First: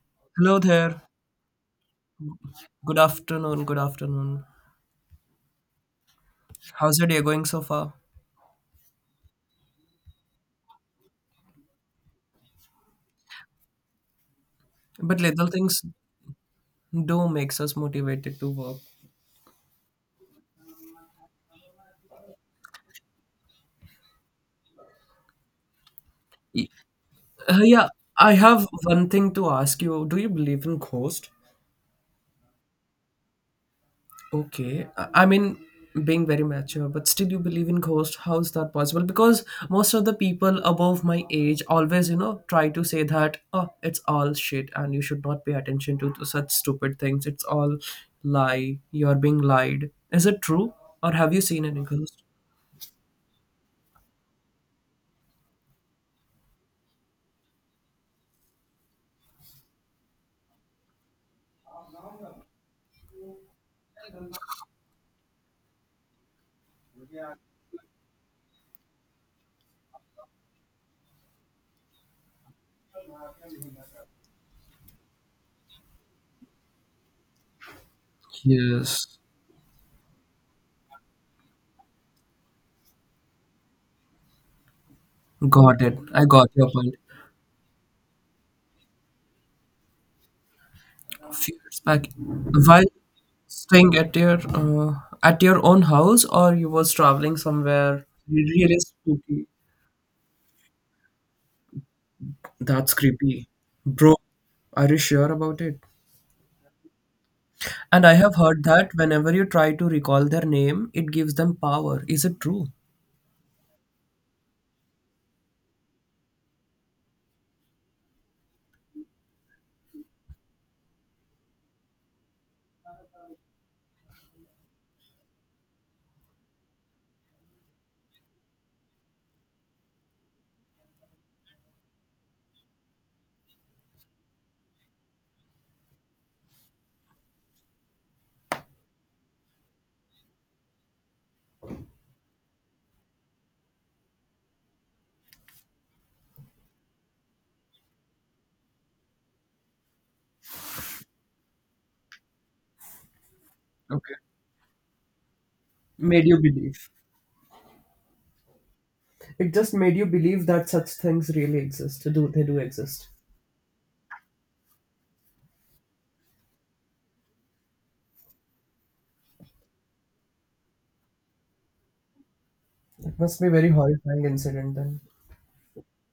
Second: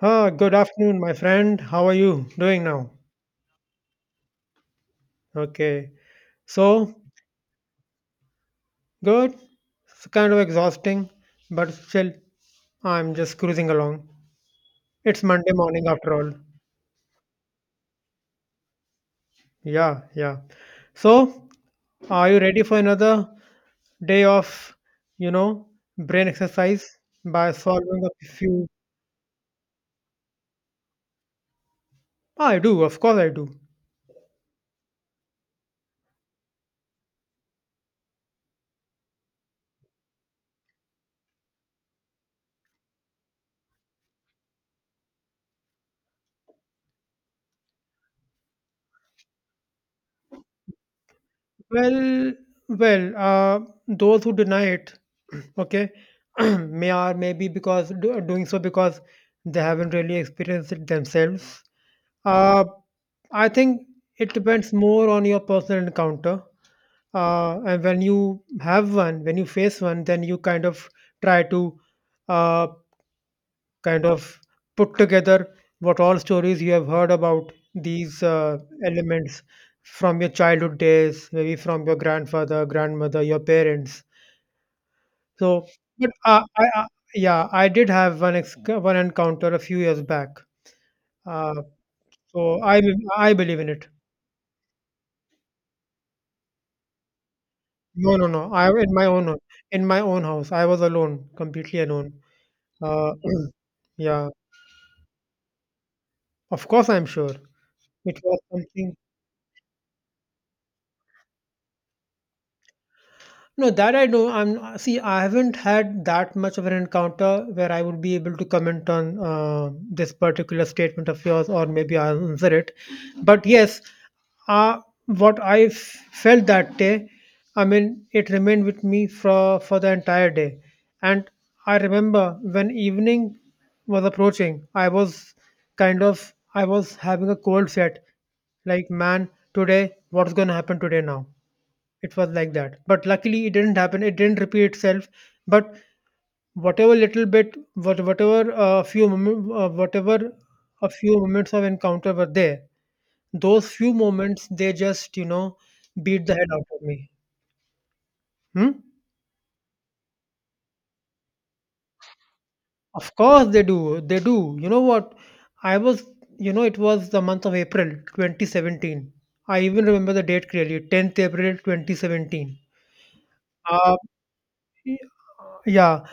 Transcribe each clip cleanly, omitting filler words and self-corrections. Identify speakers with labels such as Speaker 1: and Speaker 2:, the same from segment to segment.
Speaker 1: Ah, good
Speaker 2: Hello
Speaker 1: afternoon,
Speaker 2: there.
Speaker 1: my friend. How are you doing now?
Speaker 2: Good afternoon. Good afternoon.
Speaker 1: Okay. So,
Speaker 2: How's your day going so far?
Speaker 1: good. It's kind of exhausting, but still, I'm just cruising along.
Speaker 2: But
Speaker 1: It's
Speaker 2: little
Speaker 1: Monday
Speaker 2: things
Speaker 1: morning after all.
Speaker 2: do makes us motivated to work.
Speaker 1: Yeah, yeah. So, are you ready for another day of, you know, brain
Speaker 2: Y-
Speaker 1: exercise by
Speaker 2: yeah,
Speaker 1: solving a
Speaker 2: I
Speaker 1: few?
Speaker 2: have one thing to ask you. Do you believe in ghost?
Speaker 1: I do, of course I do.
Speaker 2: Okay, I mean, being very mature, but still you believe in ghost. How is that possible? Because most of the people above my age always, try to say that, oh, it's all shit and you should not pay attention to such stupid things. It's all lie. You're being lied. Is it true? Or have you seen any ghost?
Speaker 1: Well, well, those who deny it, okay, maybe because doing so because they haven't really experienced it themselves. Uh, I think it depends more on your personal encounter. And when you have one, when you face one, then you kind of try to uh, kind of put together what all stories you have heard about these
Speaker 2: Yes.
Speaker 1: elements from your childhood days, maybe from your grandfather, grandmother, your parents. So,
Speaker 2: Got it.
Speaker 1: but
Speaker 2: I
Speaker 1: uh,
Speaker 2: got
Speaker 1: I,
Speaker 2: your
Speaker 1: I,
Speaker 2: point.
Speaker 1: yeah, I did have one encounter a few years back.
Speaker 2: Few
Speaker 1: Uh,
Speaker 2: years back,
Speaker 1: so
Speaker 2: while
Speaker 1: I believe in it.
Speaker 2: staying at your own house, or you was traveling somewhere
Speaker 1: No, no, no. I
Speaker 2: really
Speaker 1: in my own
Speaker 2: spooky.
Speaker 1: In my own house. I was alone, completely alone.
Speaker 2: That's
Speaker 1: Uh,
Speaker 2: creepy. Bro,
Speaker 1: yeah,
Speaker 2: are you sure about it?
Speaker 1: of course, I'm sure
Speaker 2: And I
Speaker 1: it
Speaker 2: have
Speaker 1: was
Speaker 2: heard that
Speaker 1: something.
Speaker 2: whenever you try to recall their name, it gives them power. Is it true?
Speaker 1: No, that I know. I'm see. I haven't had that much of an encounter where I would be able to comment on this particular statement of yours, or maybe answer it. But yes, uh, what I f- felt that day, I mean, it remained with me for the entire day. And I remember when evening was approaching, I was I was having a cold sweat. Like, man, today, what's going to happen today now? It was like that. But luckily, it didn't happen. It didn't repeat itself. But whatever little bit, whatever a few moments of encounter were there, those few
Speaker 2: Okay.
Speaker 1: moments they just you know beat
Speaker 2: Made
Speaker 1: the
Speaker 2: you
Speaker 1: hell out of
Speaker 2: believe.
Speaker 1: me. Hmm?
Speaker 2: It just made you believe that such things really exist. Do they do exist?
Speaker 1: Of course they do. They do. You know what? I was, you know, it was the month of April 2017. I even remember the date clearly, 10th April 2017.
Speaker 2: It must be a very horrifying incident
Speaker 1: Y-
Speaker 2: then.
Speaker 1: Yeah,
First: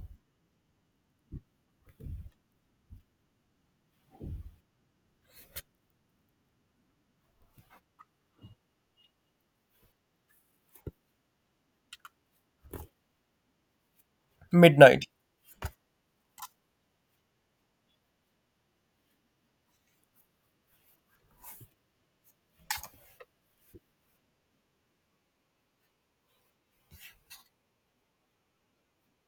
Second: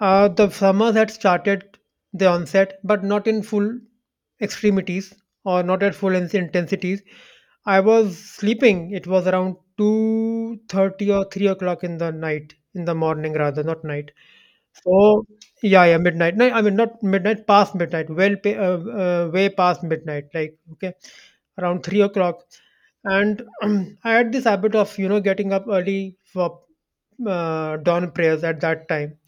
Speaker 1: the summers had started the onset, but not in full extremities or not at full intensities. I was sleeping. It was around two thirty or three o'clock in the night, in the morning rather, not night.
Speaker 2: Midnight.
Speaker 1: So yeah, yeah, midnight. No, I mean not midnight, past midnight, way past midnight. Like okay, around 3 o'clock, and I had this habit of you know getting up early for dawn prayers at that time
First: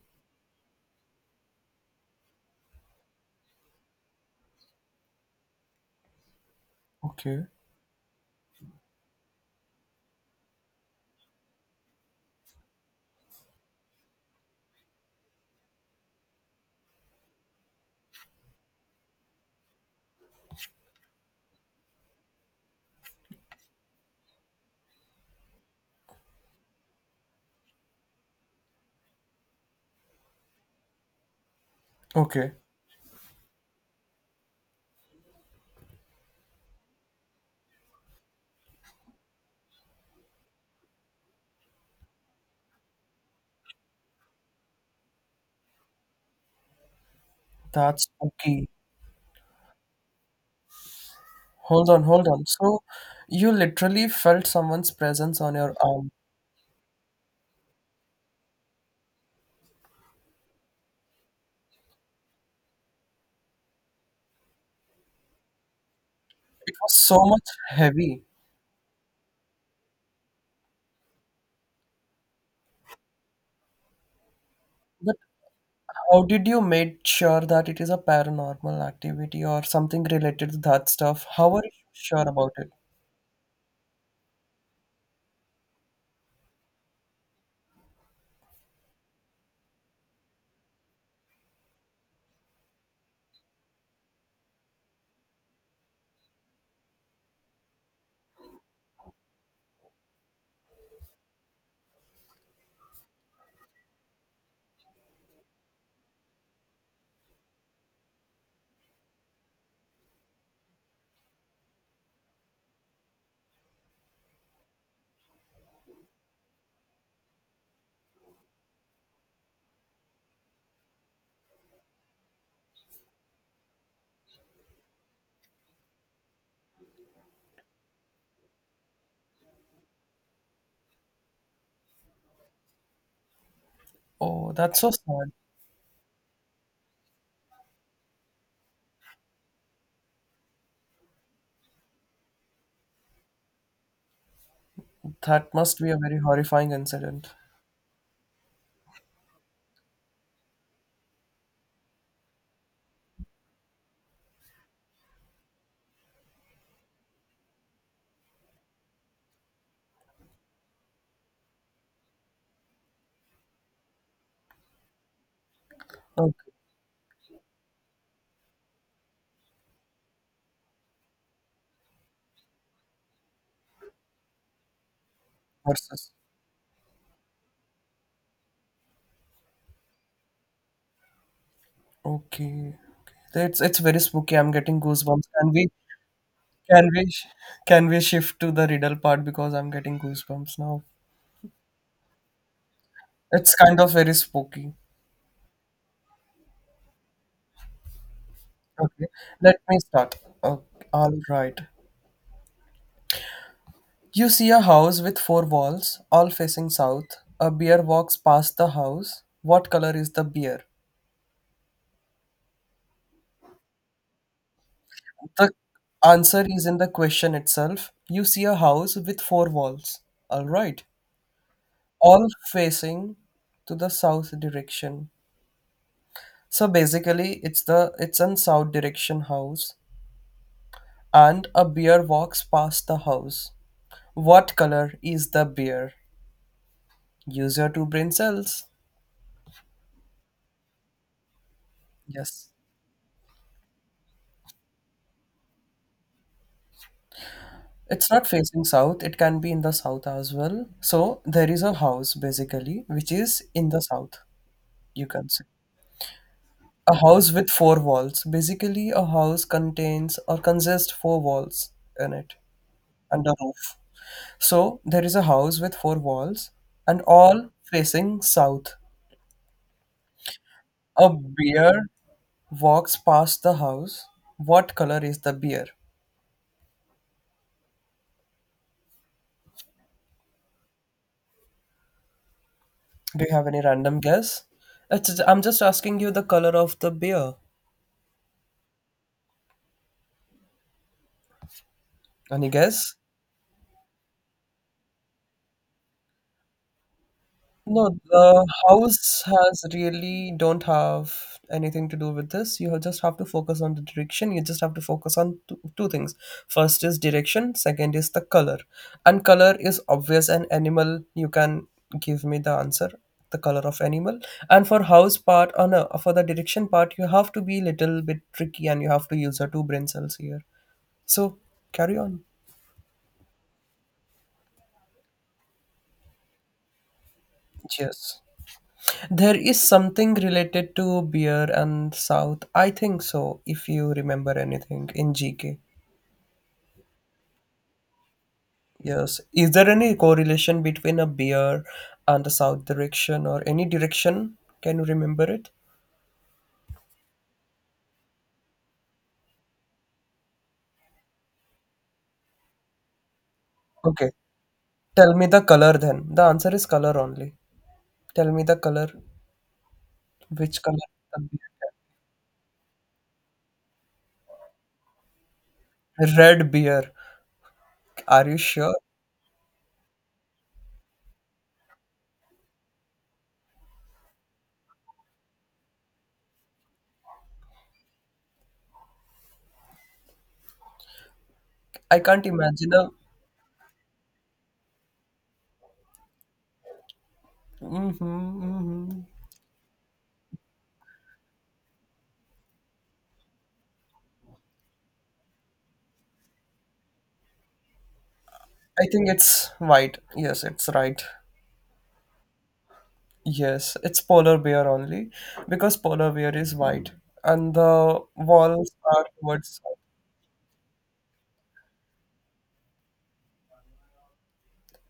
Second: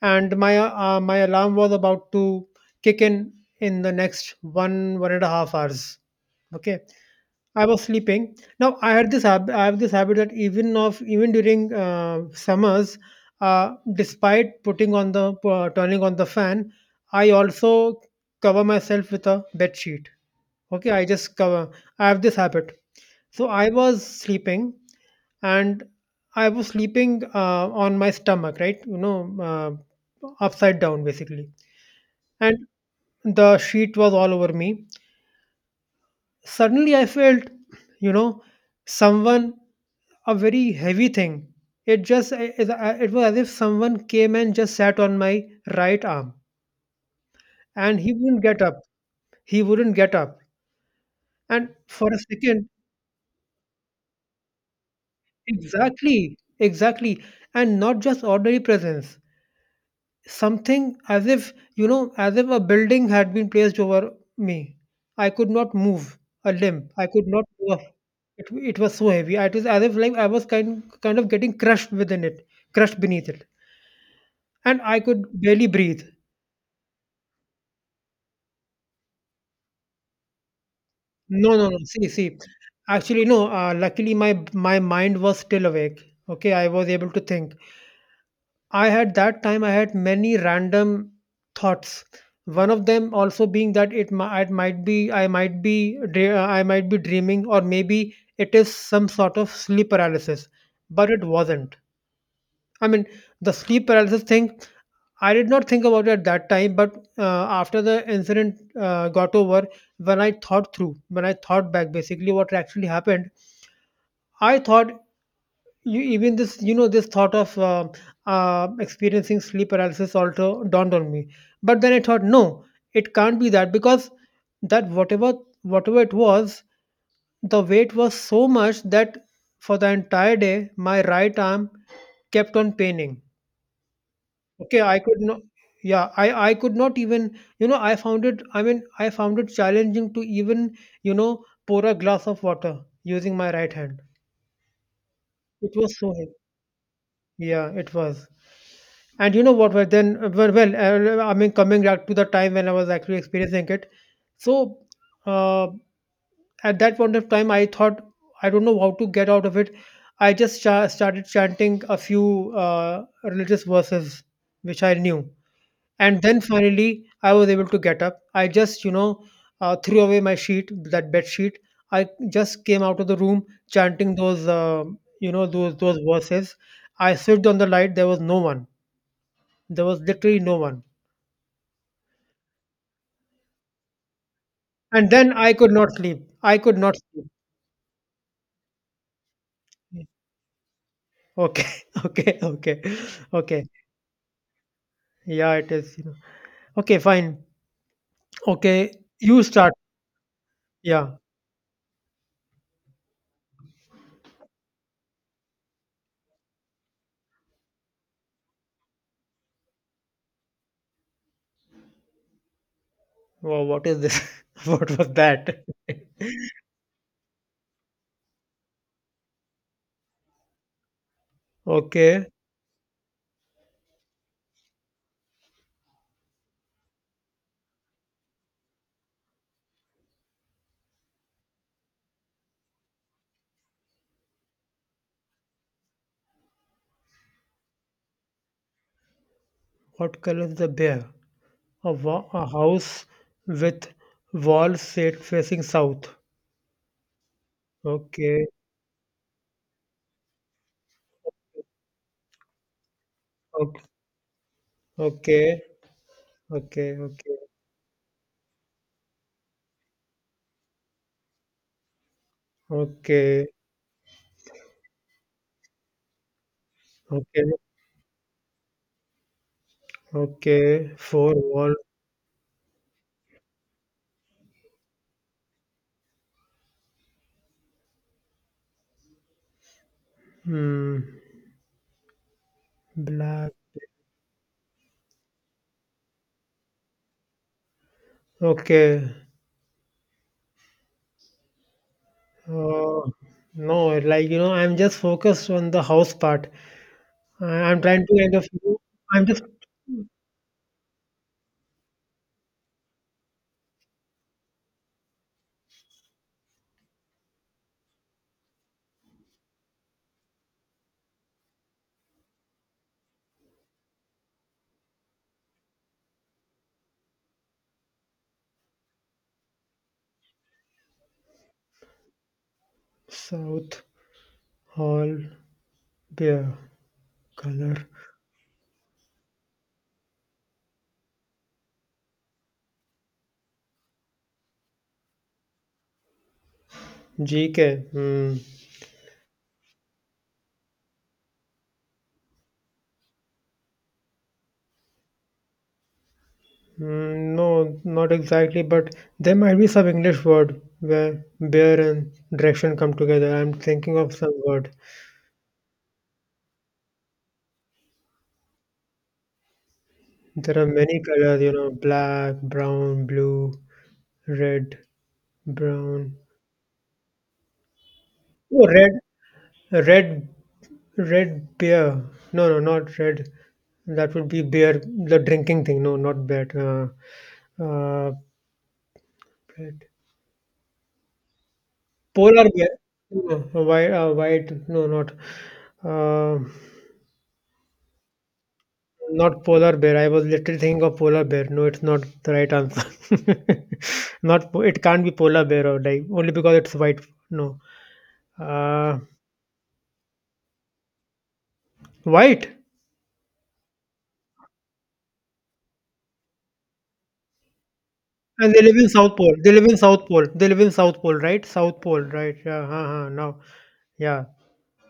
Speaker 1: and my alarm was about to kick in the next one and a half hours. Okay,
Speaker 2: Okay.
Speaker 1: I was sleeping. Now I had this hab- I have this habit that even during summers, despite putting on the turning on the fan, I also cover myself with a bed sheet. Okay, I just cover I have this habit. So I was sleeping, and I was sleeping on my stomach, right? You know, upside down basically.
Speaker 2: Okay.
Speaker 1: And the sheet was all over me. Suddenly I felt, you know, someone, a very heavy thing. It was as if someone came and just sat on my right arm and
Speaker 2: That's
Speaker 1: he wouldn't get
Speaker 2: okay.
Speaker 1: up. He wouldn't get up. And
Speaker 2: Hold on,
Speaker 1: for a
Speaker 2: hold on.
Speaker 1: second,
Speaker 2: So you literally felt someone's presence on your arm.
Speaker 1: exactly, exactly. And not just ordinary presence, something as if you know as if a building had been placed over me. I could not move a
Speaker 2: It
Speaker 1: limb,
Speaker 2: was
Speaker 1: I
Speaker 2: so
Speaker 1: could not
Speaker 2: much
Speaker 1: move.
Speaker 2: heavy.
Speaker 1: It was so heavy, it was as if like I was kind of getting crushed within it, crushed beneath it, and I
Speaker 2: But
Speaker 1: could barely breathe.
Speaker 2: how did you make sure that it is a paranormal activity or something related to that stuff?
Speaker 1: No,
Speaker 2: How are
Speaker 1: no,
Speaker 2: you
Speaker 1: no, see,
Speaker 2: sure
Speaker 1: see,
Speaker 2: about it?
Speaker 1: actually no, luckily my mind was still awake. Okay, I was able to think. I had many random thoughts. One of them also being that it might be, I might be dreaming or maybe it is some sort of sleep paralysis, but it wasn't. I mean the sleep paralysis thing I did not think about it at that time, but after the incident got over, when I thought through, when I thought back, basically what actually happened, I thought you even this you know this thought of experiencing sleep paralysis also dawned on me. But then I thought no, it can't be that because that whatever, whatever it was, the weight was so much that for the entire day my right arm kept on paining.
Speaker 2: Oh, that's
Speaker 1: Okay,
Speaker 2: so
Speaker 1: I could
Speaker 2: sad.
Speaker 1: not, yeah, I could not even, I mean, I found it challenging to even, you know, pour a glass of water using my right hand.
Speaker 2: That
Speaker 1: It
Speaker 2: must be a
Speaker 1: was so
Speaker 2: very
Speaker 1: heavy,
Speaker 2: horrifying incident.
Speaker 1: yeah, it was. And you know what? I mean, coming back to the time when I was actually experiencing it. So, uh, at that point of time, I thought I don't know how to get out of it. Started chanting a few religious verses which I knew, and then
Speaker 2: Okay,
Speaker 1: finally, I was able to get up. I just, you know, threw away my sheet, that bed sheet. I just came out of the room chanting those, you know, those
Speaker 2: versus.
Speaker 1: verses. I switched on the light. There was no one, there was literally no one.
Speaker 2: Okay. Okay. It's very spooky. I'm getting
Speaker 1: And
Speaker 2: goosebumps.
Speaker 1: then
Speaker 2: Can
Speaker 1: I
Speaker 2: we
Speaker 1: could not sleep. I could
Speaker 2: can
Speaker 1: not
Speaker 2: we sh-
Speaker 1: sleep.
Speaker 2: can we shift to the riddle part because I'm getting goosebumps now.
Speaker 1: Okay, okay, okay,
Speaker 2: It's
Speaker 1: okay.
Speaker 2: kind of very spooky.
Speaker 1: Yeah, it is. You know. Okay, fine. Okay,
Speaker 2: Okay,
Speaker 1: you
Speaker 2: let
Speaker 1: start.
Speaker 2: me start. Okay, all
Speaker 1: Yeah.
Speaker 2: right. You see a house with four walls, all facing south. A bear walks past the house. What color is the bear?
Speaker 1: Wow, what is this? what was
Speaker 2: The
Speaker 1: that?
Speaker 2: answer is in the question itself. You see a house with four walls. All right. All
Speaker 1: okay,
Speaker 2: facing to the south direction. So basically it's an south direction house and a bear walks past the house. What color is the bear? Use your two brain cells.
Speaker 1: what color is the bear? A
Speaker 2: Yes.
Speaker 1: house with walls set facing south.
Speaker 2: It's not
Speaker 1: Okay,
Speaker 2: facing south, it can be in the south as well. So there is a house basically which is in the
Speaker 1: okay,
Speaker 2: south, you can say.
Speaker 1: okay, okay,
Speaker 2: A house
Speaker 1: okay,
Speaker 2: with four walls. Basically, a house contains or consists four walls in it and a
Speaker 1: okay,
Speaker 2: roof. So there is a house with four walls and
Speaker 1: okay,
Speaker 2: all facing south.
Speaker 1: okay.
Speaker 2: A
Speaker 1: Four wall.
Speaker 2: bear walks past the house. What color is the bear?
Speaker 1: Hmm.
Speaker 2: Do you have
Speaker 1: Black.
Speaker 2: any random guess? I'm just asking you the color of the bear.
Speaker 1: Okay.
Speaker 2: Any guess?
Speaker 1: Uh, no, like, you know, I'm just focused on the house part. I'm
Speaker 2: No,
Speaker 1: trying to kind
Speaker 2: the
Speaker 1: of,
Speaker 2: house
Speaker 1: I'm just
Speaker 2: has really don't have anything to do with this. You just have to focus on the direction. You just have to focus on two things. First is direction, second is the color. And color is obvious an animal. You can give me the answer, the color of animal. And for house part, or no, for the direction part, you have to be little bit tricky and you have to use your two brain cells here. So carry on.
Speaker 1: South Hall beer color.
Speaker 2: Cheers. There is something related to beer and South. I think so, if you remember anything in GK.
Speaker 1: GK. Hmm.
Speaker 2: Yes. Is there any correlation between a beer and the South direction or any direction? Can you remember it?
Speaker 1: Mm, no, not exactly, but there might be some English word where beer and direction come together. I'm thinking
Speaker 2: Okay.
Speaker 1: of some word.
Speaker 2: Tell me the color then. The answer is color only. Tell me the color.
Speaker 1: There
Speaker 2: Which
Speaker 1: are
Speaker 2: color?
Speaker 1: many
Speaker 2: The beer?
Speaker 1: colors, you know, black, brown, blue, red, brown.
Speaker 2: Red beer. Are you
Speaker 1: Oh,
Speaker 2: sure?
Speaker 1: red, red. Red beer. No, no, not red. That would be beer, the drinking thing. No, not beer. Uh, red.
Speaker 2: I can't
Speaker 1: Polar bear.
Speaker 2: imagine a.
Speaker 1: No, white, white. No, not. Uh,
Speaker 2: hmm hmm
Speaker 1: not polar bear. I was literally thinking of polar bear. No, it's not the right answer. not. Po- It can't be polar bear or like only because it's white. No.
Speaker 2: I
Speaker 1: Uh,
Speaker 2: think it's white. Yes, it's right.
Speaker 1: white.
Speaker 2: Yes, it's polar bear only because polar bear is white and the
Speaker 1: And they
Speaker 2: walls
Speaker 1: live in
Speaker 2: are
Speaker 1: South Pole. They
Speaker 2: towards
Speaker 1: live in
Speaker 2: south.
Speaker 1: South Pole. They live in South Pole, right? South Pole, right? Yeah. Uh-huh, now. Yeah.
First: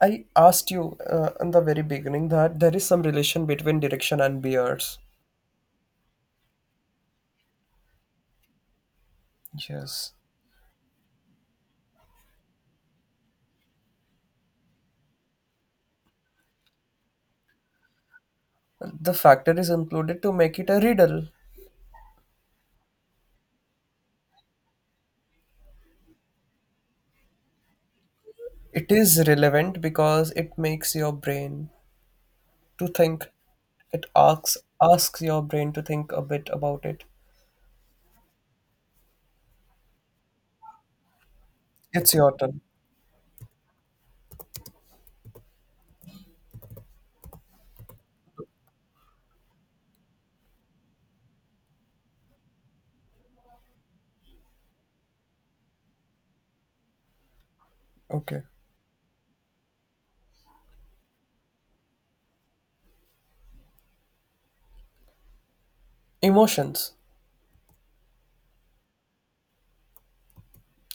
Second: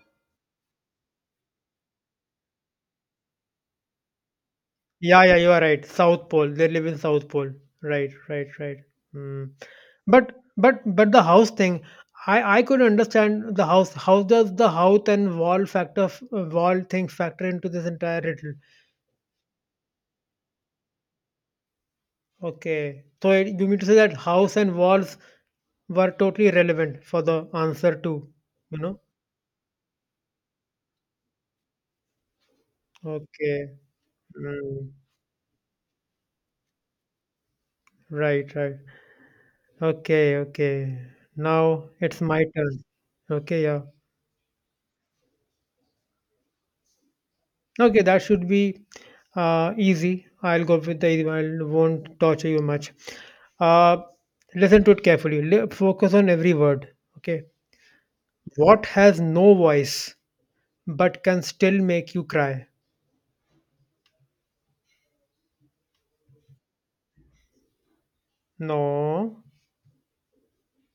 Speaker 2: I asked you in the very beginning that there is some relation between direction and bears.
Speaker 1: Yeah, yeah, you are right. South Pole. They live in South Pole. Right, right, right. Mm.
Speaker 2: Yes.
Speaker 1: But the house thing, I could understand the house. How does the house and wall thing factor into this entire riddle?
Speaker 2: The factor is included to make it a riddle.
Speaker 1: Okay, so it, you mean to say that house and walls were totally relevant for the answer too? You
Speaker 2: It
Speaker 1: know?
Speaker 2: is relevant because it makes your brain to think.
Speaker 1: Okay.
Speaker 2: It asks
Speaker 1: Mm.
Speaker 2: asks your brain to think a bit about it.
Speaker 1: Right, right. Okay, okay. Now
Speaker 2: It's
Speaker 1: it's
Speaker 2: your
Speaker 1: my
Speaker 2: turn.
Speaker 1: turn. Okay, yeah. Okay, that should be easy. I'll go with the easy one. I won't torture you much. Uh, Listen to it carefully. Focus on every word. Okay.
Speaker 2: Okay.
Speaker 1: What has no voice but can still make you cry?
Speaker 2: Emotions.
Speaker 1: No.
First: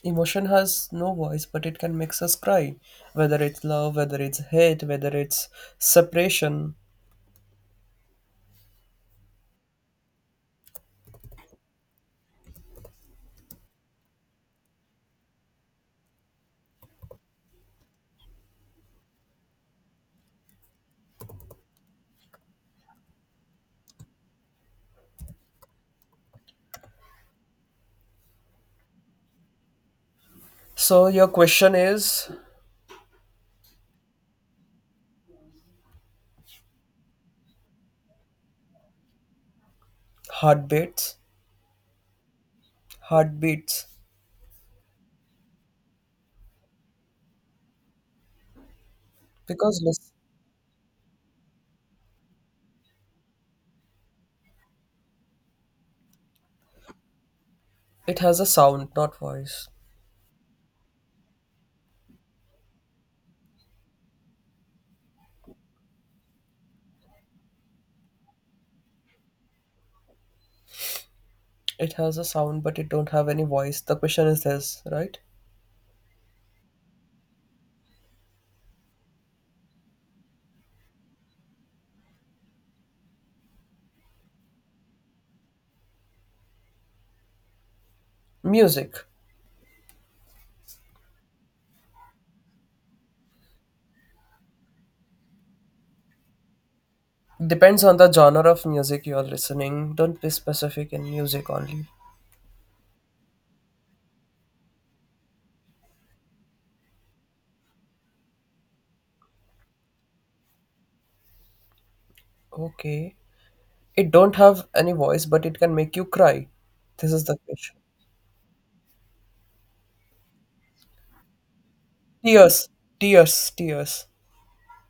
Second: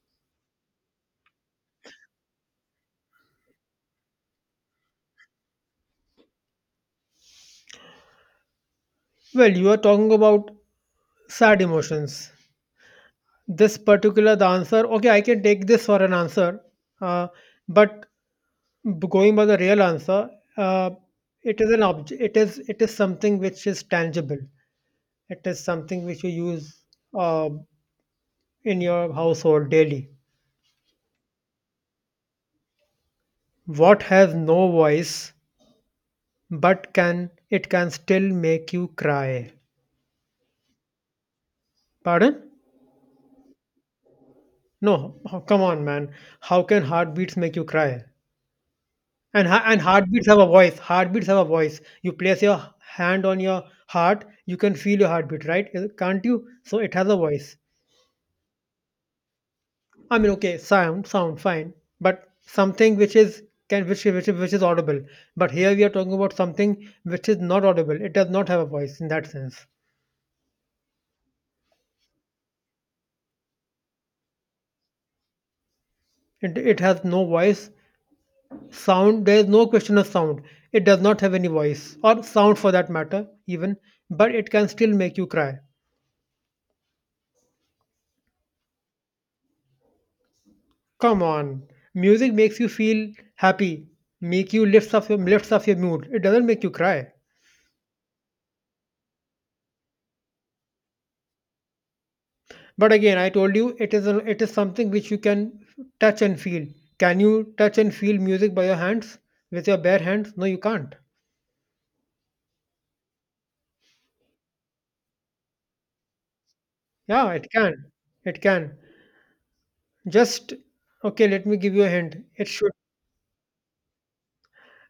Speaker 2: Emotion has no voice, but it can make us cry, whether it's love, whether it's hate, whether it's separation.
Speaker 1: Well, you are talking about sad emotions. This particular the answer. Okay, I can take this for an answer. Uh, but Going by the real answer, uh, it is an object. It is something which is tangible. It is something which you use uh, in your household daily.
Speaker 2: So your question is
Speaker 1: What has no voice but can still make you cry?
Speaker 2: heartbeats,
Speaker 1: Pardon?
Speaker 2: heartbeats,
Speaker 1: No, oh, come on, man. How can heartbeats make you cry?
Speaker 2: because
Speaker 1: And
Speaker 2: lis-
Speaker 1: heartbeats have a voice. Heartbeats have a voice. You place your hand on your heart, you can feel your heartbeat, right? Can't you? So it has a voice.
Speaker 2: it has a sound, not voice.
Speaker 1: I mean, okay, sound, sound, fine, but something which is can, which is audible. But here we are talking about something which is not audible. It does not have a voice in that sense.
Speaker 2: It has a sound, but it don't have any voice. The question is this, right?
Speaker 1: It has no voice. Sound, there is no question of sound. It does not have any voice or sound for that matter, even. But it can still make you cry.
Speaker 2: Music
Speaker 1: Come on, music makes you feel happy, make you lifts up your mood. It doesn't make you cry.
Speaker 2: depends on the genre of music you are listening. Don't be specific in music only.
Speaker 1: But again, I told you it is a, it is something which you can touch and feel. Can you touch and feel music by your hands with your bare hands? No, you can't.
Speaker 2: Okay, it don't have any voice, but it can make you cry. This is
Speaker 1: Yeah,
Speaker 2: the
Speaker 1: it
Speaker 2: question.
Speaker 1: can. It can. Just okay. Let me give you a hint. It
Speaker 2: Tears,
Speaker 1: should.
Speaker 2: tears.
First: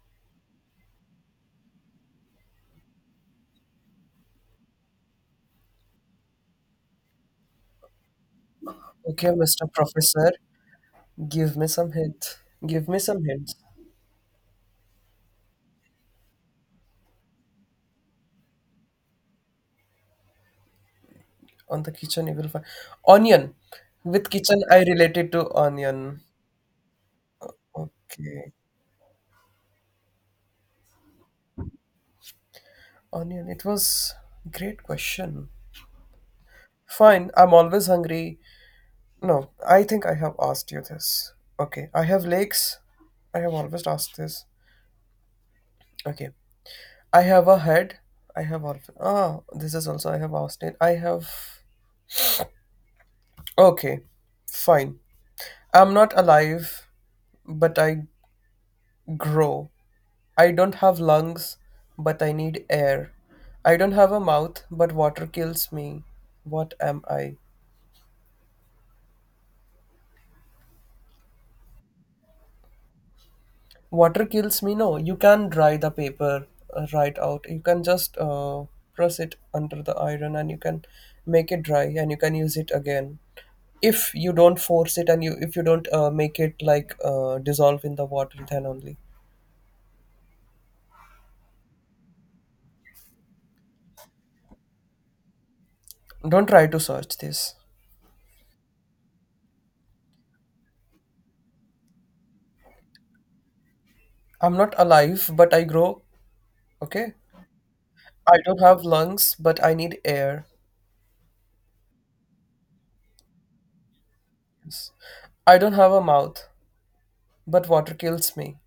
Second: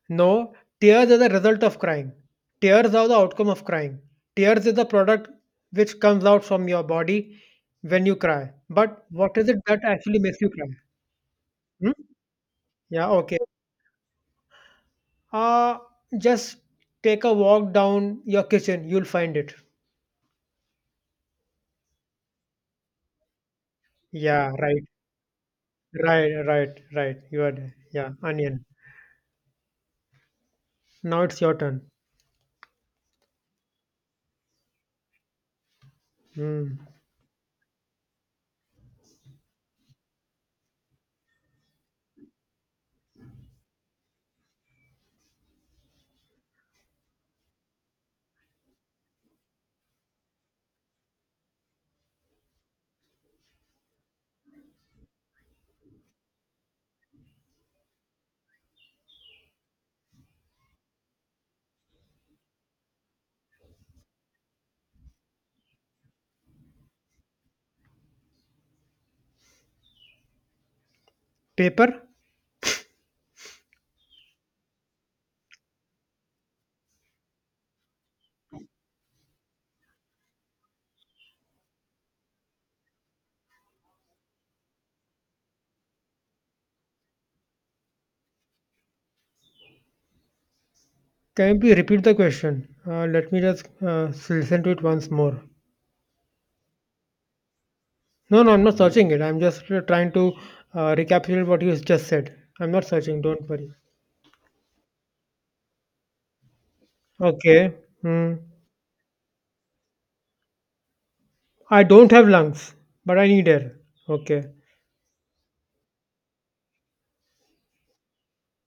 Speaker 1: No, tears are the result of crying. Tears are the outcome of crying. Tears is the product which comes out from your body when you cry. But
Speaker 2: Okay,
Speaker 1: what is it
Speaker 2: Mr.
Speaker 1: that actually
Speaker 2: Professor,
Speaker 1: makes you cry?
Speaker 2: give me some
Speaker 1: Hmm?
Speaker 2: hints. Give me
Speaker 1: Yeah.
Speaker 2: some
Speaker 1: Okay.
Speaker 2: hints
Speaker 1: Uh just take a walk down your kitchen. You'll find it.
Speaker 2: on the kitchen. You will find onion. With
Speaker 1: Yeah,
Speaker 2: kitchen, I
Speaker 1: right,
Speaker 2: related to onion.
Speaker 1: right, right, right. You are there. Yeah,
Speaker 2: Okay,
Speaker 1: onion. Now it's your turn.
Speaker 2: onion. It was great question.
Speaker 1: Hmm.
Speaker 2: Fine. I'm always hungry. No, I think I have asked you this. Okay, I have legs. I have always asked this. Okay, I have a head. I have always. Ah, this is also I have asked it. I have. Okay, fine. I'm not alive, but I grow. I don't have lungs, but I need air. I don't have a mouth, but water kills me. What am I?
Speaker 1: Paper?
Speaker 2: Water kills me? No, you can dry the paper right out. You can just press it under the iron and you can make it dry and you can use it again. If you don't force it and you if you don't make it like dissolve in the water, then only.
Speaker 1: Can you please repeat the question? Let me just listen to it once more.
Speaker 2: Don't try to search this.
Speaker 1: No, no, I'm not searching it. I'm just trying to recapitulate what you just said. I'm not searching. Don't worry.
Speaker 2: I'm not alive, but I grow. Okay?
Speaker 1: Okay. Hmm.
Speaker 2: I don't have lungs, but I need air.
Speaker 1: I don't have lungs, but I need air. Okay.
Speaker 2: Yes. I don't have a mouth, but water kills me.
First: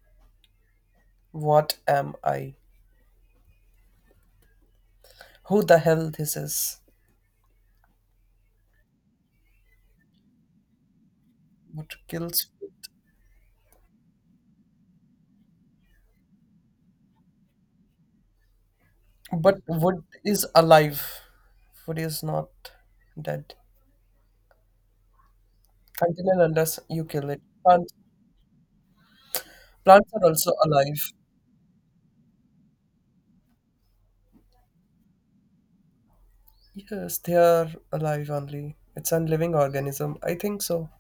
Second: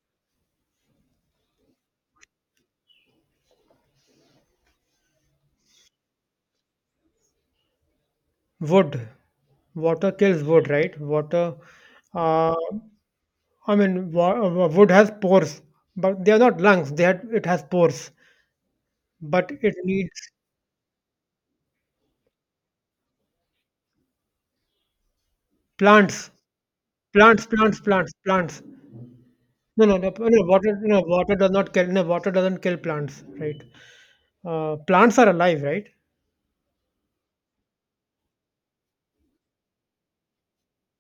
Speaker 2: What am I? Who the hell this is?
Speaker 1: Wood. Water kills wood, right? Water.
Speaker 2: What kills
Speaker 1: Uh,
Speaker 2: me?
Speaker 1: I mean, wood has pores, but they are not lungs. They had, it has pores, but
Speaker 2: But
Speaker 1: it
Speaker 2: wood
Speaker 1: needs
Speaker 2: is alive. Wood is not dead. Until
Speaker 1: plants,
Speaker 2: and unless you kill it.
Speaker 1: plants, plants,
Speaker 2: Plant,
Speaker 1: plants, plants. No, no,
Speaker 2: plants
Speaker 1: no,
Speaker 2: are
Speaker 1: no, no.
Speaker 2: also
Speaker 1: Water, no,
Speaker 2: alive.
Speaker 1: water does not kill. No, water doesn't kill plants, right? Plants are alive, right?
Speaker 2: Yes, they are alive only. It's a living organism. I think so.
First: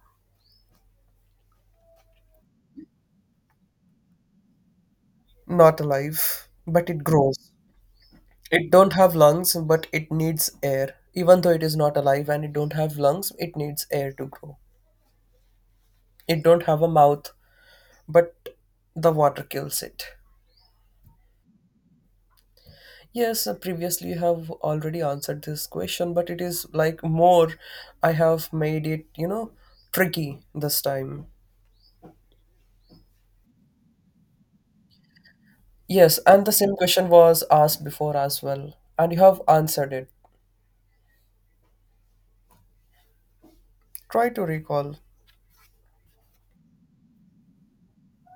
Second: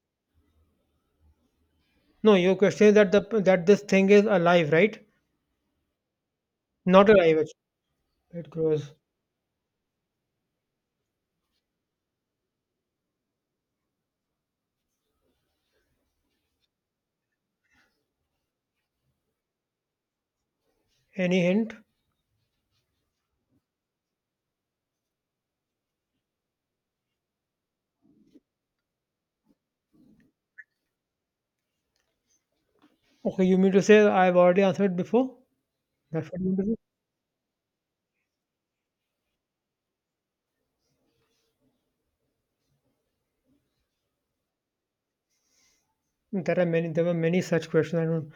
Speaker 1: No, your question is that the that this thing is alive, right?
Speaker 2: Not alive, but it
Speaker 1: Not alive.
Speaker 2: grows.
Speaker 1: It
Speaker 2: It
Speaker 1: grows.
Speaker 2: don't have lungs, but it needs air. Even though it is not alive and it don't have lungs, it needs air to grow. It don't have a mouth, but the water kills it.
Speaker 1: Any hint?
Speaker 2: Yes, previously you have already answered this question, but it is like more. I have made it, you know, tricky this time.
Speaker 1: Okay, you mean to say I've already answered before?
Speaker 2: Yes,
Speaker 1: That's what
Speaker 2: and the
Speaker 1: you mean
Speaker 2: same
Speaker 1: to
Speaker 2: question was asked before as well, and you have answered it. Try to recall.
Speaker 1: say? There are many. There were many such questions. I don't.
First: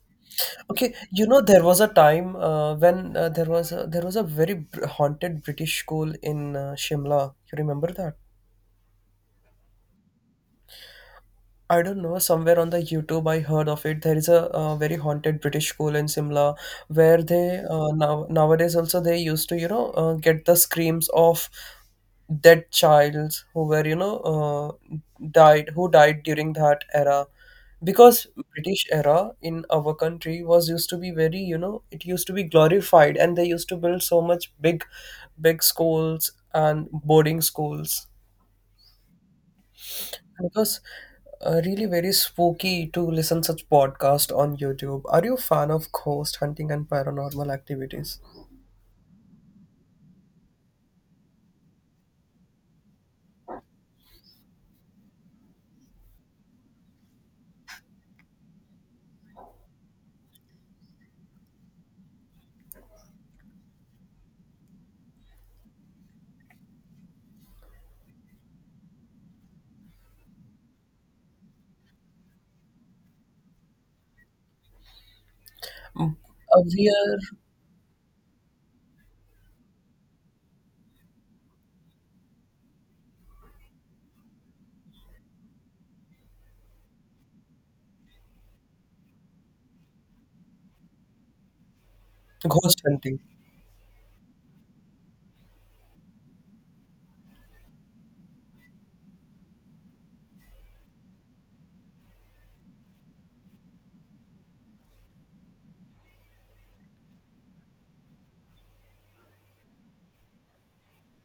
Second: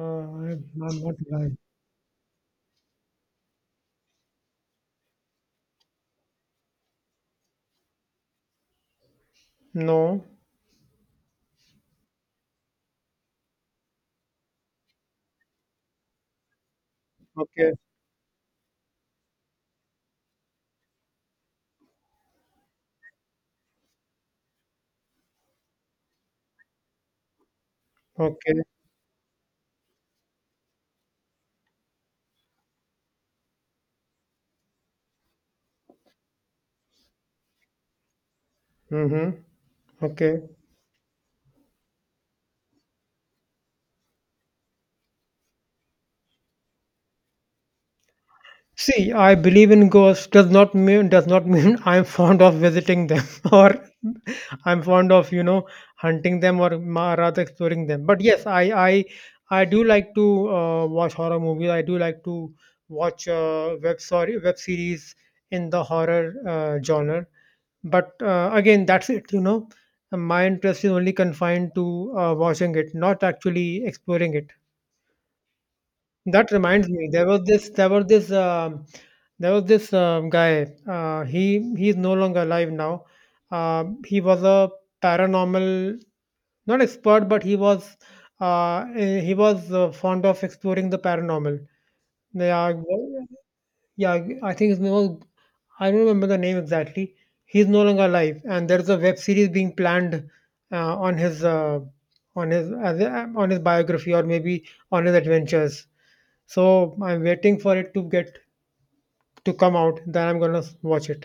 Speaker 1: Uh, I,
Speaker 2: Okay,
Speaker 1: I'm not
Speaker 2: you know
Speaker 1: alive.
Speaker 2: there was a time when there was a very haunted British school in Shimla. You remember that?
Speaker 1: No.
Speaker 2: I don't know, somewhere on the YouTube I heard of it. There is a, very haunted British school in Simla where they
Speaker 1: Okay,
Speaker 2: now nowadays also they used to, you know, get the screams of dead childs who were, you know, died who died during that era. Because
Speaker 1: okay.
Speaker 2: British era in our country was used to be very, you know, it used to be glorified and they used to build so much big schools and boarding schools
Speaker 1: Mm-hmm. Okay.
Speaker 2: it was really very spooky to listen such podcast on YouTube. Are you a fan of ghost hunting and paranormal activities?
Speaker 1: See, I believe in ghosts does not mean I'm fond of visiting them or I'm fond of, you know, hunting them or rather exploring them. But yes, I I do like to watch horror movies. I do like to watch web series in the horror genre. But again, that's it. My interest is only confined to watching it, not actually exploring it.
Speaker 2: Oh,
Speaker 1: That
Speaker 2: We
Speaker 1: reminds me,
Speaker 2: are
Speaker 1: there was this guy. He's no longer alive now. He was a paranormal, not expert, but he was he was fond of exploring the paranormal. Yeah,
Speaker 2: ghost hunting.
Speaker 1: w- yeah. I think his name was. I don't remember the name exactly. He's no longer alive, and there's a web series being planned on his on his biography or maybe on his adventures. So I'm waiting for it to get to come out, then I'm gonna watch it.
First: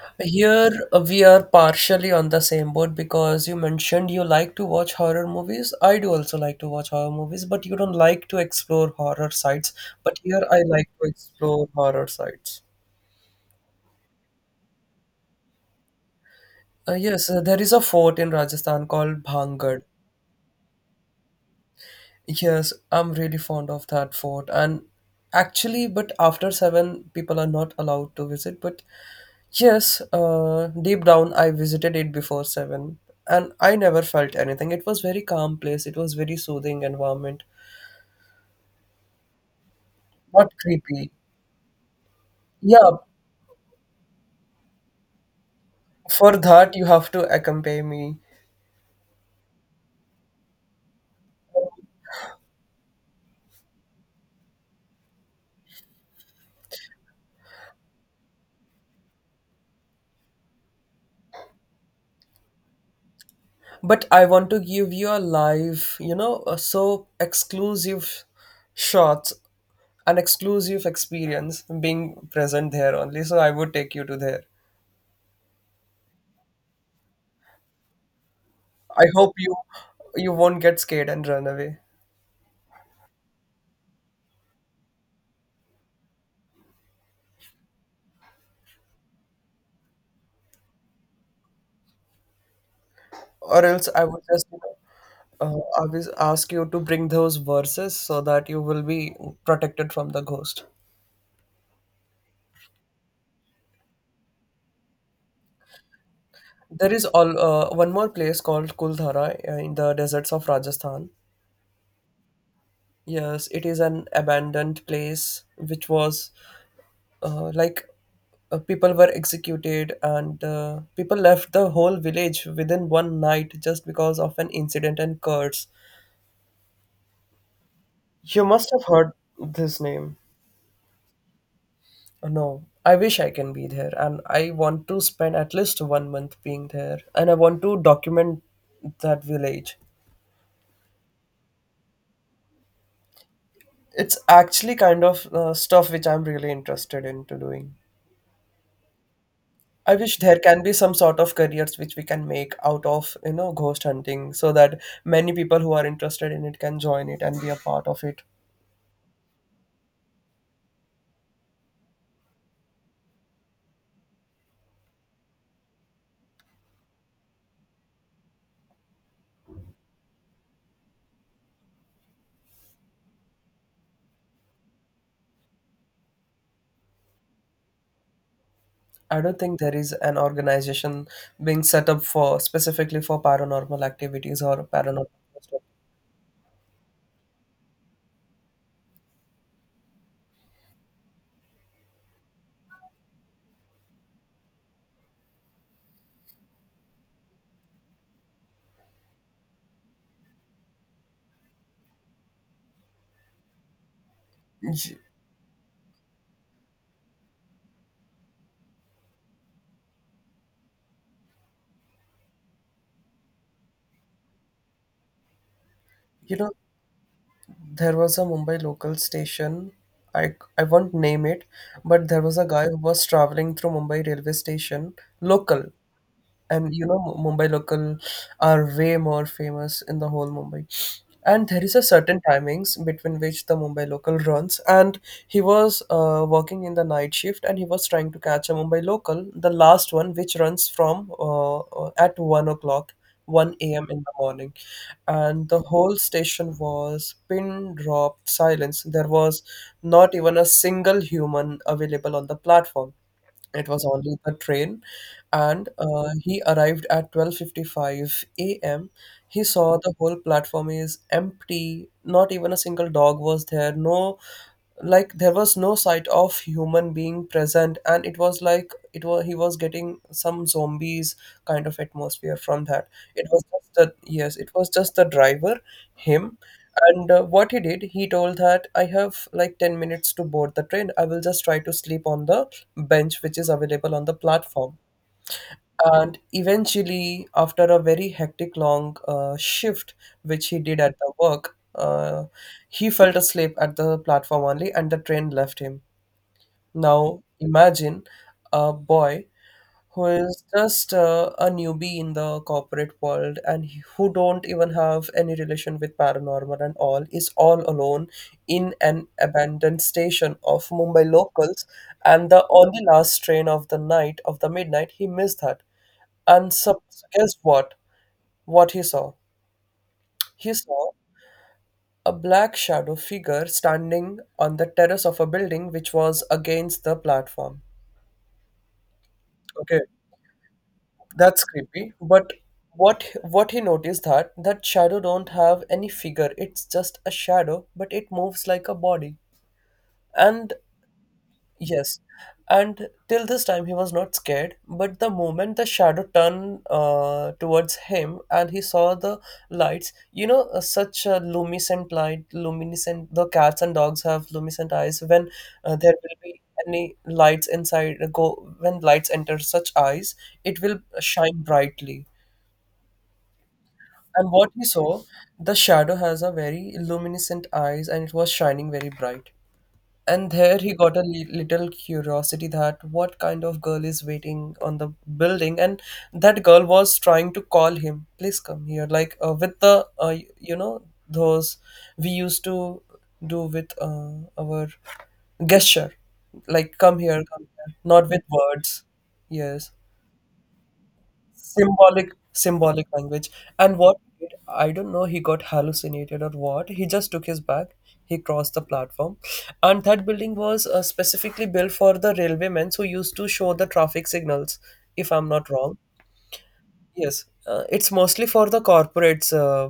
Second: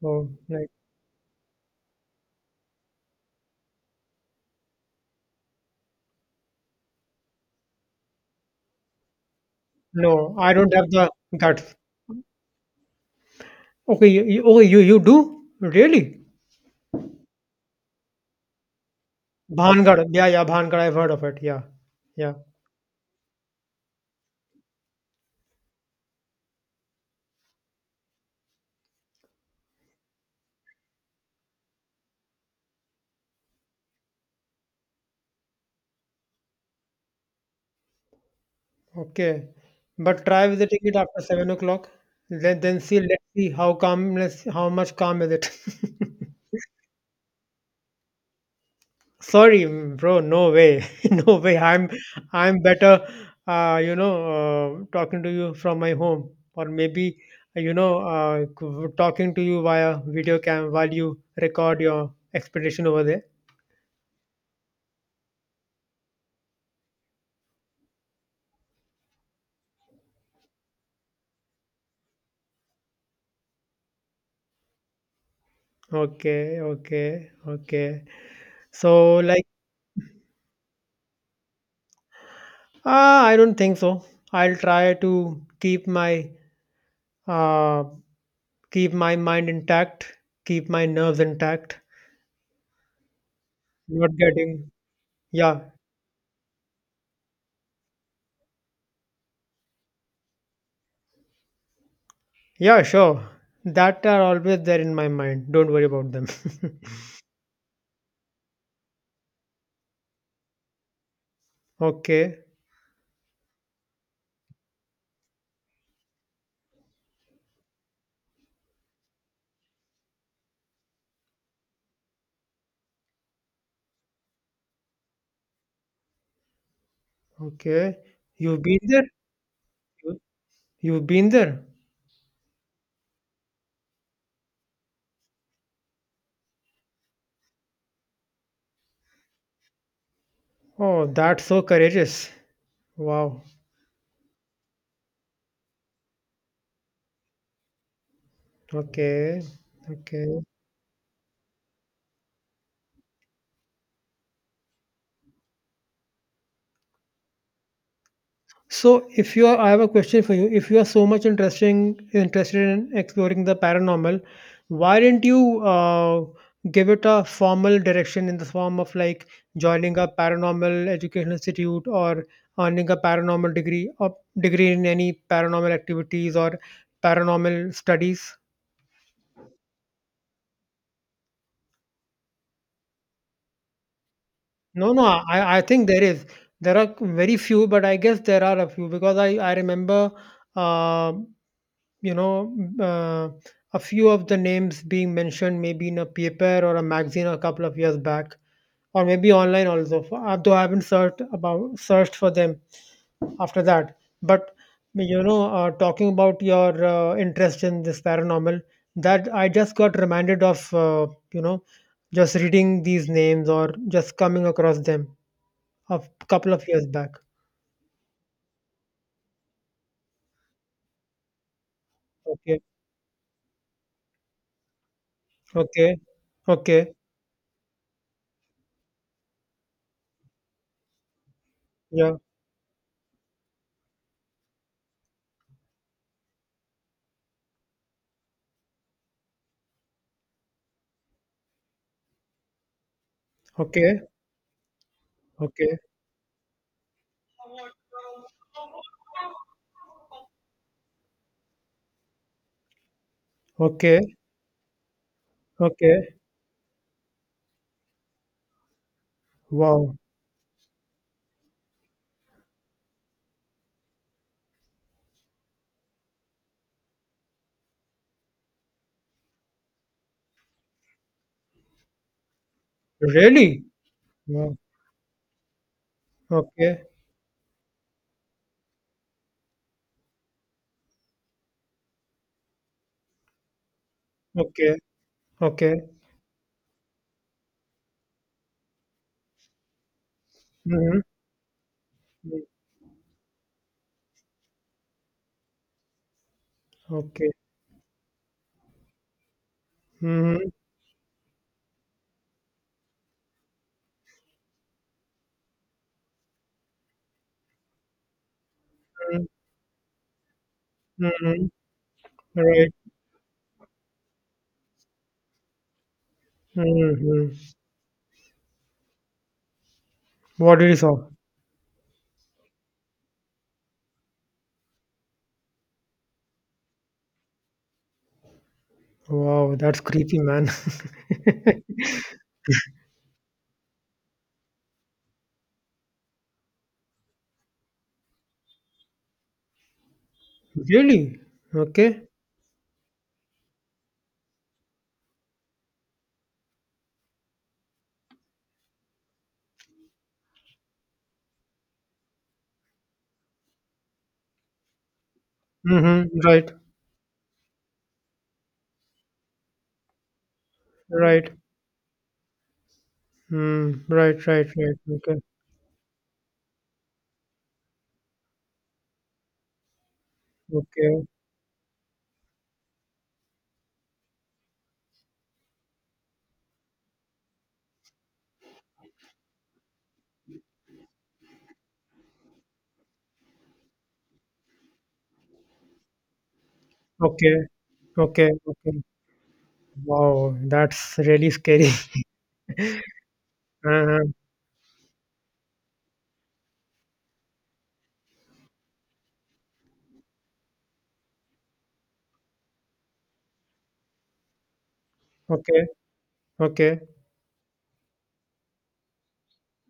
Speaker 1: So like,
Speaker 2: Here we are partially on the same boat because you mentioned you like to watch horror movies. I do also like to watch horror movies, but you don't like to explore horror sites. But
Speaker 1: no,
Speaker 2: here
Speaker 1: I
Speaker 2: I
Speaker 1: don't
Speaker 2: like
Speaker 1: have
Speaker 2: to
Speaker 1: the
Speaker 2: explore
Speaker 1: guts.
Speaker 2: horror sites.
Speaker 1: Okay, oh, you do? Really?
Speaker 2: Yes, there is a fort in Rajasthan called Bhangad.
Speaker 1: Bhangad. Yeah, yeah, Bhangad. I've heard of it. Yeah, yeah.
Speaker 2: Yes, I'm really fond of that fort. And actually, but after seven, people are not allowed to visit. But yes, deep down, I visited it before seven, and I never felt anything. It was very calm place. It was very soothing environment,
Speaker 1: Okay, but try
Speaker 2: not
Speaker 1: visiting it
Speaker 2: creepy.
Speaker 1: after 7 o'clock. Then
Speaker 2: Yeah,
Speaker 1: see. Let's see how calmness, how much calm is it.
Speaker 2: for that you have to accompany me.
Speaker 1: Sorry, mm, bro, no way. No way. I'm better you know, talking to you from my home or maybe you know, talking to you via video cam while you record your expedition over there.
Speaker 2: But I want to give you a live, you know, so exclusive shots, an exclusive experience being present there only. So I would take you to there.
Speaker 1: Okay, okay, okay.
Speaker 2: I
Speaker 1: So
Speaker 2: hope
Speaker 1: like
Speaker 2: you won't get scared and run away,
Speaker 1: ah, I don't think so. I'll try to uh keep my mind intact, keep my nerves intact,
Speaker 2: or else I
Speaker 1: not
Speaker 2: would just you
Speaker 1: getting
Speaker 2: know,
Speaker 1: yeah.
Speaker 2: I will ask you to bring those verses so that you will be protected from the ghost.
Speaker 1: Yeah, sure. That are always there in my mind. Don't worry about them.
Speaker 2: There is all one more place called Kuldhara in the deserts of Rajasthan.
Speaker 1: Okay,
Speaker 2: Yes, it is an abandoned place which was uh, like people were executed and people left the whole village within one night just because of an incident and curse.
Speaker 1: okay.
Speaker 2: You
Speaker 1: You've
Speaker 2: must
Speaker 1: been
Speaker 2: have
Speaker 1: there?
Speaker 2: heard this name.
Speaker 1: You- You've been there?
Speaker 2: No, I wish I can be there, and I want to spend at least one month being there, and I want to document that village.
Speaker 1: Oh, that's so courageous. Wow.
Speaker 2: It's actually kind of stuff which I'm really interested into doing.
Speaker 1: Okay,
Speaker 2: I wish there
Speaker 1: okay.
Speaker 2: can be some sort of careers which we can make out of, you know, ghost hunting so that many people who are interested in it can join it and be a part of it.
Speaker 1: So, if you are, I have a question for you. If you are interested in exploring the paranormal, why didn't you give it a formal direction in the form of like joining a paranormal education institute or earning a paranormal degree or degree in any paranormal activities or paranormal studies?
Speaker 2: I don't think there is an organization being set up for specifically for paranormal activities or
Speaker 1: No, no,
Speaker 2: paranormal stuff.
Speaker 1: I think there is. There are very few, but I guess there are a few because I remember. um you know uh, a few of the names being mentioned maybe in a paper or a magazine a couple of years back or maybe online also, although I haven't searched for them after that. But
Speaker 2: Y-
Speaker 1: you know, talking about your interest in this paranormal, that I just got reminded of, you know, just reading these names or just coming across them a
Speaker 2: You know,
Speaker 1: couple of years back.
Speaker 2: there was a Mumbai local station. I won't name it, but there was a
Speaker 1: Okay,
Speaker 2: guy who was traveling through Mumbai railway station, local.
Speaker 1: okay,
Speaker 2: And
Speaker 1: okay.
Speaker 2: you know Mumbai local are way more famous in the whole Mumbai, and there is a
Speaker 1: Yeah,
Speaker 2: certain timings between which the Mumbai local runs. And he was working in the night shift and he was trying to catch a Mumbai local, the last one, which runs from at 1 o'clock, 1 a.m.
Speaker 1: okay,
Speaker 2: in the morning. And the
Speaker 1: okay,
Speaker 2: whole station was pin drop silence. There was not even a single human available on the platform. It was
Speaker 1: okay,
Speaker 2: only the train, and
Speaker 1: okay.
Speaker 2: he arrived at 12:55 a.m. He saw the
Speaker 1: Wow,
Speaker 2: whole platform is empty. Not even a single dog was there. No, like there was no sight of human being present, and it was like it was he was getting some zombies kind of atmosphere from that. It was
Speaker 1: really?
Speaker 2: just the yes it
Speaker 1: Wow,
Speaker 2: was just the driver, him.
Speaker 1: okay,
Speaker 2: And what he did, he told that I have like 10 minutes to board the train. I will just try to sleep on the bench which is available on the
Speaker 1: okay,
Speaker 2: platform.
Speaker 1: okay.
Speaker 2: And eventually, after a very hectic long shift, which he did at
Speaker 1: Mhm,
Speaker 2: the work,
Speaker 1: mm.
Speaker 2: he fell asleep at the platform only and the train left him. Now,
Speaker 1: Okay.
Speaker 2: imagine a boy who is
Speaker 1: Mhm,
Speaker 2: just a newbie in the corporate world and who don't even have any relation with paranormal and all, is all alone in an
Speaker 1: mm,
Speaker 2: abandoned station of Mumbai
Speaker 1: mhm.
Speaker 2: locals. And the
Speaker 1: Right.
Speaker 2: only last train of the night, of the midnight, he missed that. And so,
Speaker 1: Mhm.
Speaker 2: guess what? What he saw? He
Speaker 1: What did you
Speaker 2: saw
Speaker 1: saw?
Speaker 2: a black shadow figure standing on the terrace of a building which was against the platform.
Speaker 1: Wow,
Speaker 2: Okay,
Speaker 1: that's creepy, man.
Speaker 2: that's creepy. But what he noticed that that shadow don't have any figure. It's just a shadow, but it moves like a body. And
Speaker 1: Really?
Speaker 2: yes.
Speaker 1: Okay.
Speaker 2: And till this time, he was not scared. But the moment the shadow turned towards him and he saw the lights, you know, such a luminescent light, luminescent, the cats and dogs have luminescent eyes. When there will
Speaker 1: Mm-hmm.
Speaker 2: be
Speaker 1: Right.
Speaker 2: any lights inside, go when lights enter such eyes, it will
Speaker 1: Right.
Speaker 2: shine brightly.
Speaker 1: Mm. Right.
Speaker 2: And
Speaker 1: Right.
Speaker 2: what he
Speaker 1: Right.
Speaker 2: saw,
Speaker 1: Okay.
Speaker 2: the shadow has a very luminescent eyes and it was shining very bright. And there he got a
Speaker 1: Okay.
Speaker 2: little curiosity that what kind of girl is waiting on the building. And that girl was trying to call him, "Please come here." Like with the those we used to do with our gesture, like
Speaker 1: Okay.
Speaker 2: come here," not with
Speaker 1: Okay. Okay.
Speaker 2: words. Yes,
Speaker 1: Wow, that's really scary.
Speaker 2: symbolic symbolic language. And what
Speaker 1: Uh-huh.
Speaker 2: he did, I don't know he got hallucinated or what, he just took his bag, he crossed the platform. And that building was specifically built for the railwaymen who used to show the traffic signals, if I'm not
Speaker 1: Okay.
Speaker 2: wrong.
Speaker 1: Okay.
Speaker 2: Yes, it's mostly for the corporates,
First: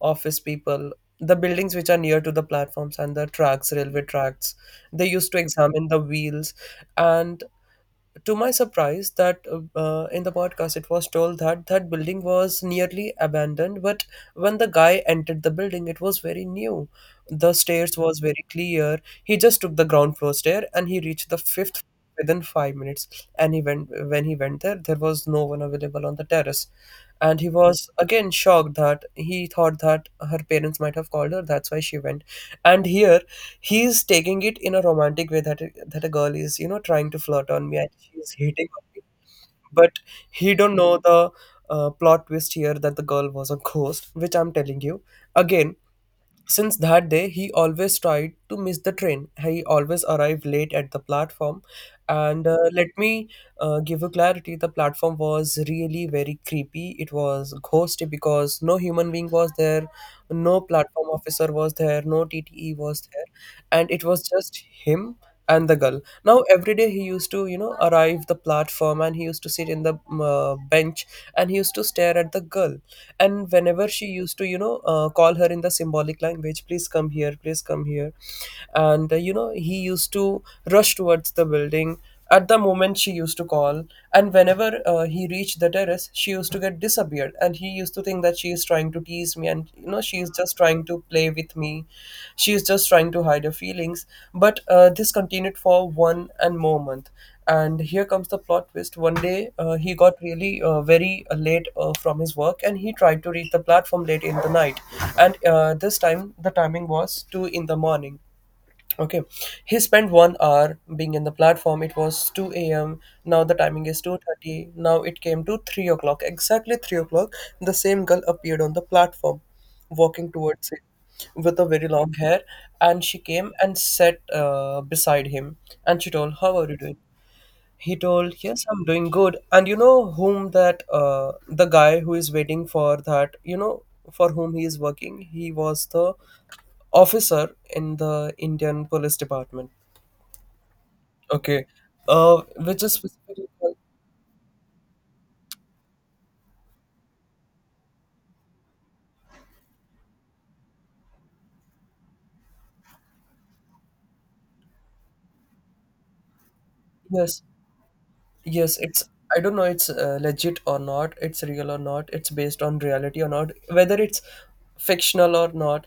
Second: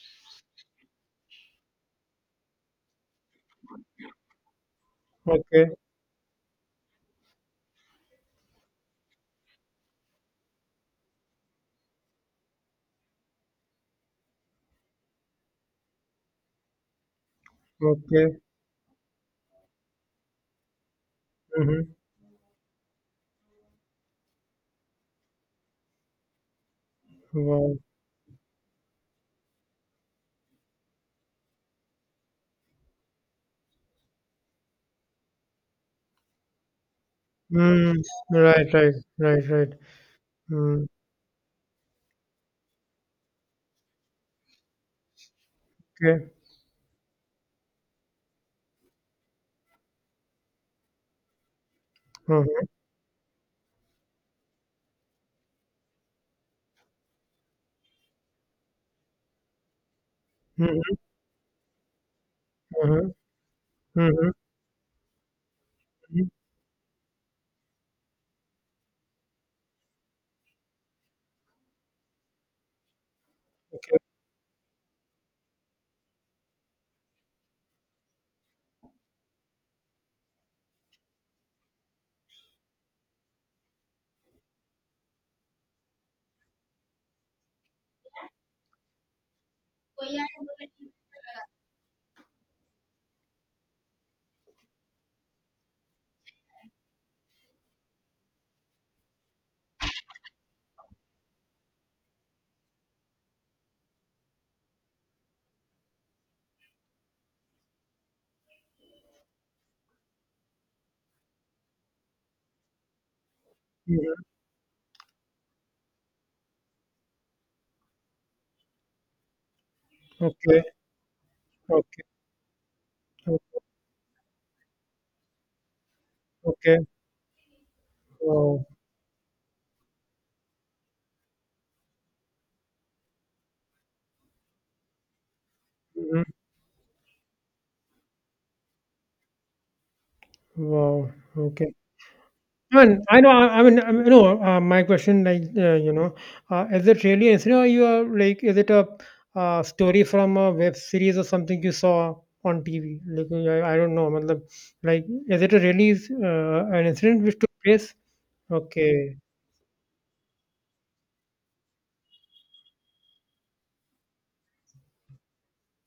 Speaker 2: office people, the buildings which are near to the platforms and the tracks railway tracks. They used to
Speaker 1: Okay.
Speaker 2: examine the wheels. And to my surprise, that in the podcast it was told that that building was nearly abandoned. But when the guy entered the building, it was very new. The stairs was
Speaker 1: Okay.
Speaker 2: very clear. He just took the ground floor stair and he reached the fifth
Speaker 1: Mm-hmm.
Speaker 2: within 5 minutes. And he went when he went there, there was no one available on the terrace. And he
Speaker 1: Wow.
Speaker 2: was again shocked that he thought that her parents might have called her, that's why she went. And here he's taking it in a romantic way that that a girl is, you know, trying to flirt on me and
Speaker 1: Mm,
Speaker 2: she's hitting
Speaker 1: right,
Speaker 2: on
Speaker 1: right,
Speaker 2: me.
Speaker 1: right, right.
Speaker 2: But he don't
Speaker 1: Mm,
Speaker 2: know the plot twist here, that the girl was a ghost, which I'm telling you. Again,
Speaker 1: okay.
Speaker 2: since that day, he always tried to miss the train. He always arrived late at the platform. And
Speaker 1: Mhm,
Speaker 2: let me give you clarity. The platform was really very creepy. It was ghosty because no human being was there, no
Speaker 1: mhm,
Speaker 2: platform officer was there, no TTE was
Speaker 1: mhm,
Speaker 2: there. And it was
Speaker 1: mhm,
Speaker 2: just him and the girl.
Speaker 1: mhm.
Speaker 2: Now, every day he used to, you know, arrive the platform and he used to sit in the bench and he used to stare at the girl. And whenever
Speaker 1: Okay.
Speaker 2: she used to you know call her in the symbolic language, "Please come here, please come here." And he used to rush towards the building at the moment she used to call. And whenever he reached the terrace, she used to get disappeared, and he used to think that she is trying to tease me, and you know she is just trying to play with me, she is just trying to hide her feelings. But this continued for one and more month. And here comes the plot twist. One day, he got really very late from his work, and he tried to reach the platform late in the night. And this time the timing was 2 in the morning. Okay, he spent 1 hour being in the platform. It was 2 a.m. Now the timing is
Speaker 1: Mhm.
Speaker 2: 2:30. Now it came to 3 o'clock. Exactly 3 o'clock, the same girl appeared on the platform, walking
Speaker 1: Okay.
Speaker 2: towards him with a very
Speaker 1: Okay.
Speaker 2: long hair. And she came
Speaker 1: O-
Speaker 2: and sat beside him. And she told, "How are you
Speaker 1: okay.
Speaker 2: doing?" He told, "Yes,
Speaker 1: Wow.
Speaker 2: I'm doing good." And you know whom that the guy who is waiting for that, you know, for whom he is working. He was the
Speaker 1: Mhm.
Speaker 2: officer in the Indian Police Department.
Speaker 1: Wow.
Speaker 2: Okay.
Speaker 1: Okay.
Speaker 2: Which
Speaker 1: I
Speaker 2: is
Speaker 1: mean, I know.
Speaker 2: specifically for
Speaker 1: I mean, you know. My question, like, you know, is it really? An You you are like, is it a story from a web series or something you saw on TV? Like, I don't know. Matlab, like, is it a really an incident which
Speaker 2: yes.
Speaker 1: took place?
Speaker 2: Yes, it's
Speaker 1: Okay.
Speaker 2: I don't know it's legit or not, it's real or not, it's based on reality or not, whether it's fictional or not.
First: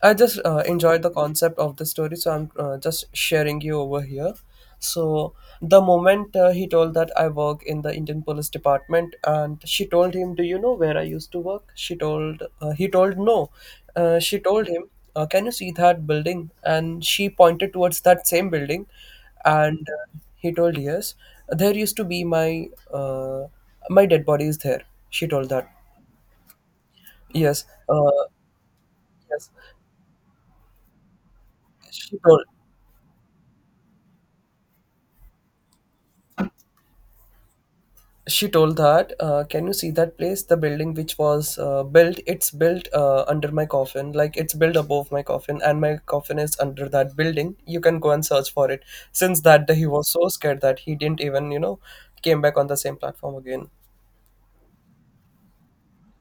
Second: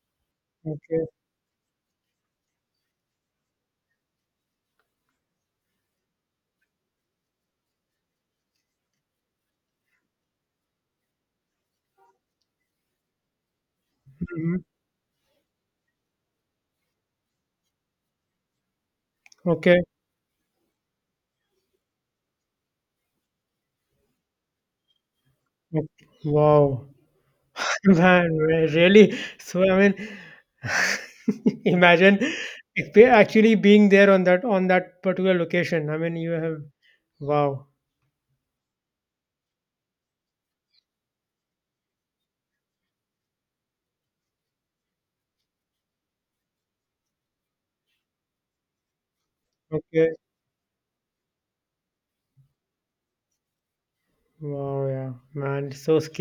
Speaker 2: I just enjoyed
Speaker 1: Okay.
Speaker 2: the concept of the story, so I'm just sharing you over here. So the moment he told that I work in the Indian Police Department, and she told him, "Do you know where I used to work?" She told he told no. She
Speaker 1: Mm-hmm.
Speaker 2: told him, "Can you see that building?" And she pointed towards that same building.
Speaker 1: Okay.
Speaker 2: And he told yes. There used to be my uh, my dead body is there, she told that.
Speaker 1: Mm, wow.
Speaker 2: Yes
Speaker 1: Man, really?
Speaker 2: yes
Speaker 1: So I mean,
Speaker 2: she
Speaker 1: imagine
Speaker 2: told
Speaker 1: if we actually being there on that particular location. I mean, you have wow.
Speaker 2: she told that can you see that place, the building which was built, it's built under my coffin, like it's built above my coffin and my coffin is under that building, you can go and search for it. Since that day, he was
Speaker 1: Okay.
Speaker 2: so scared that he didn't even you know came back on the same platform again.
Speaker 1: Wow. Yeah, man. So scary.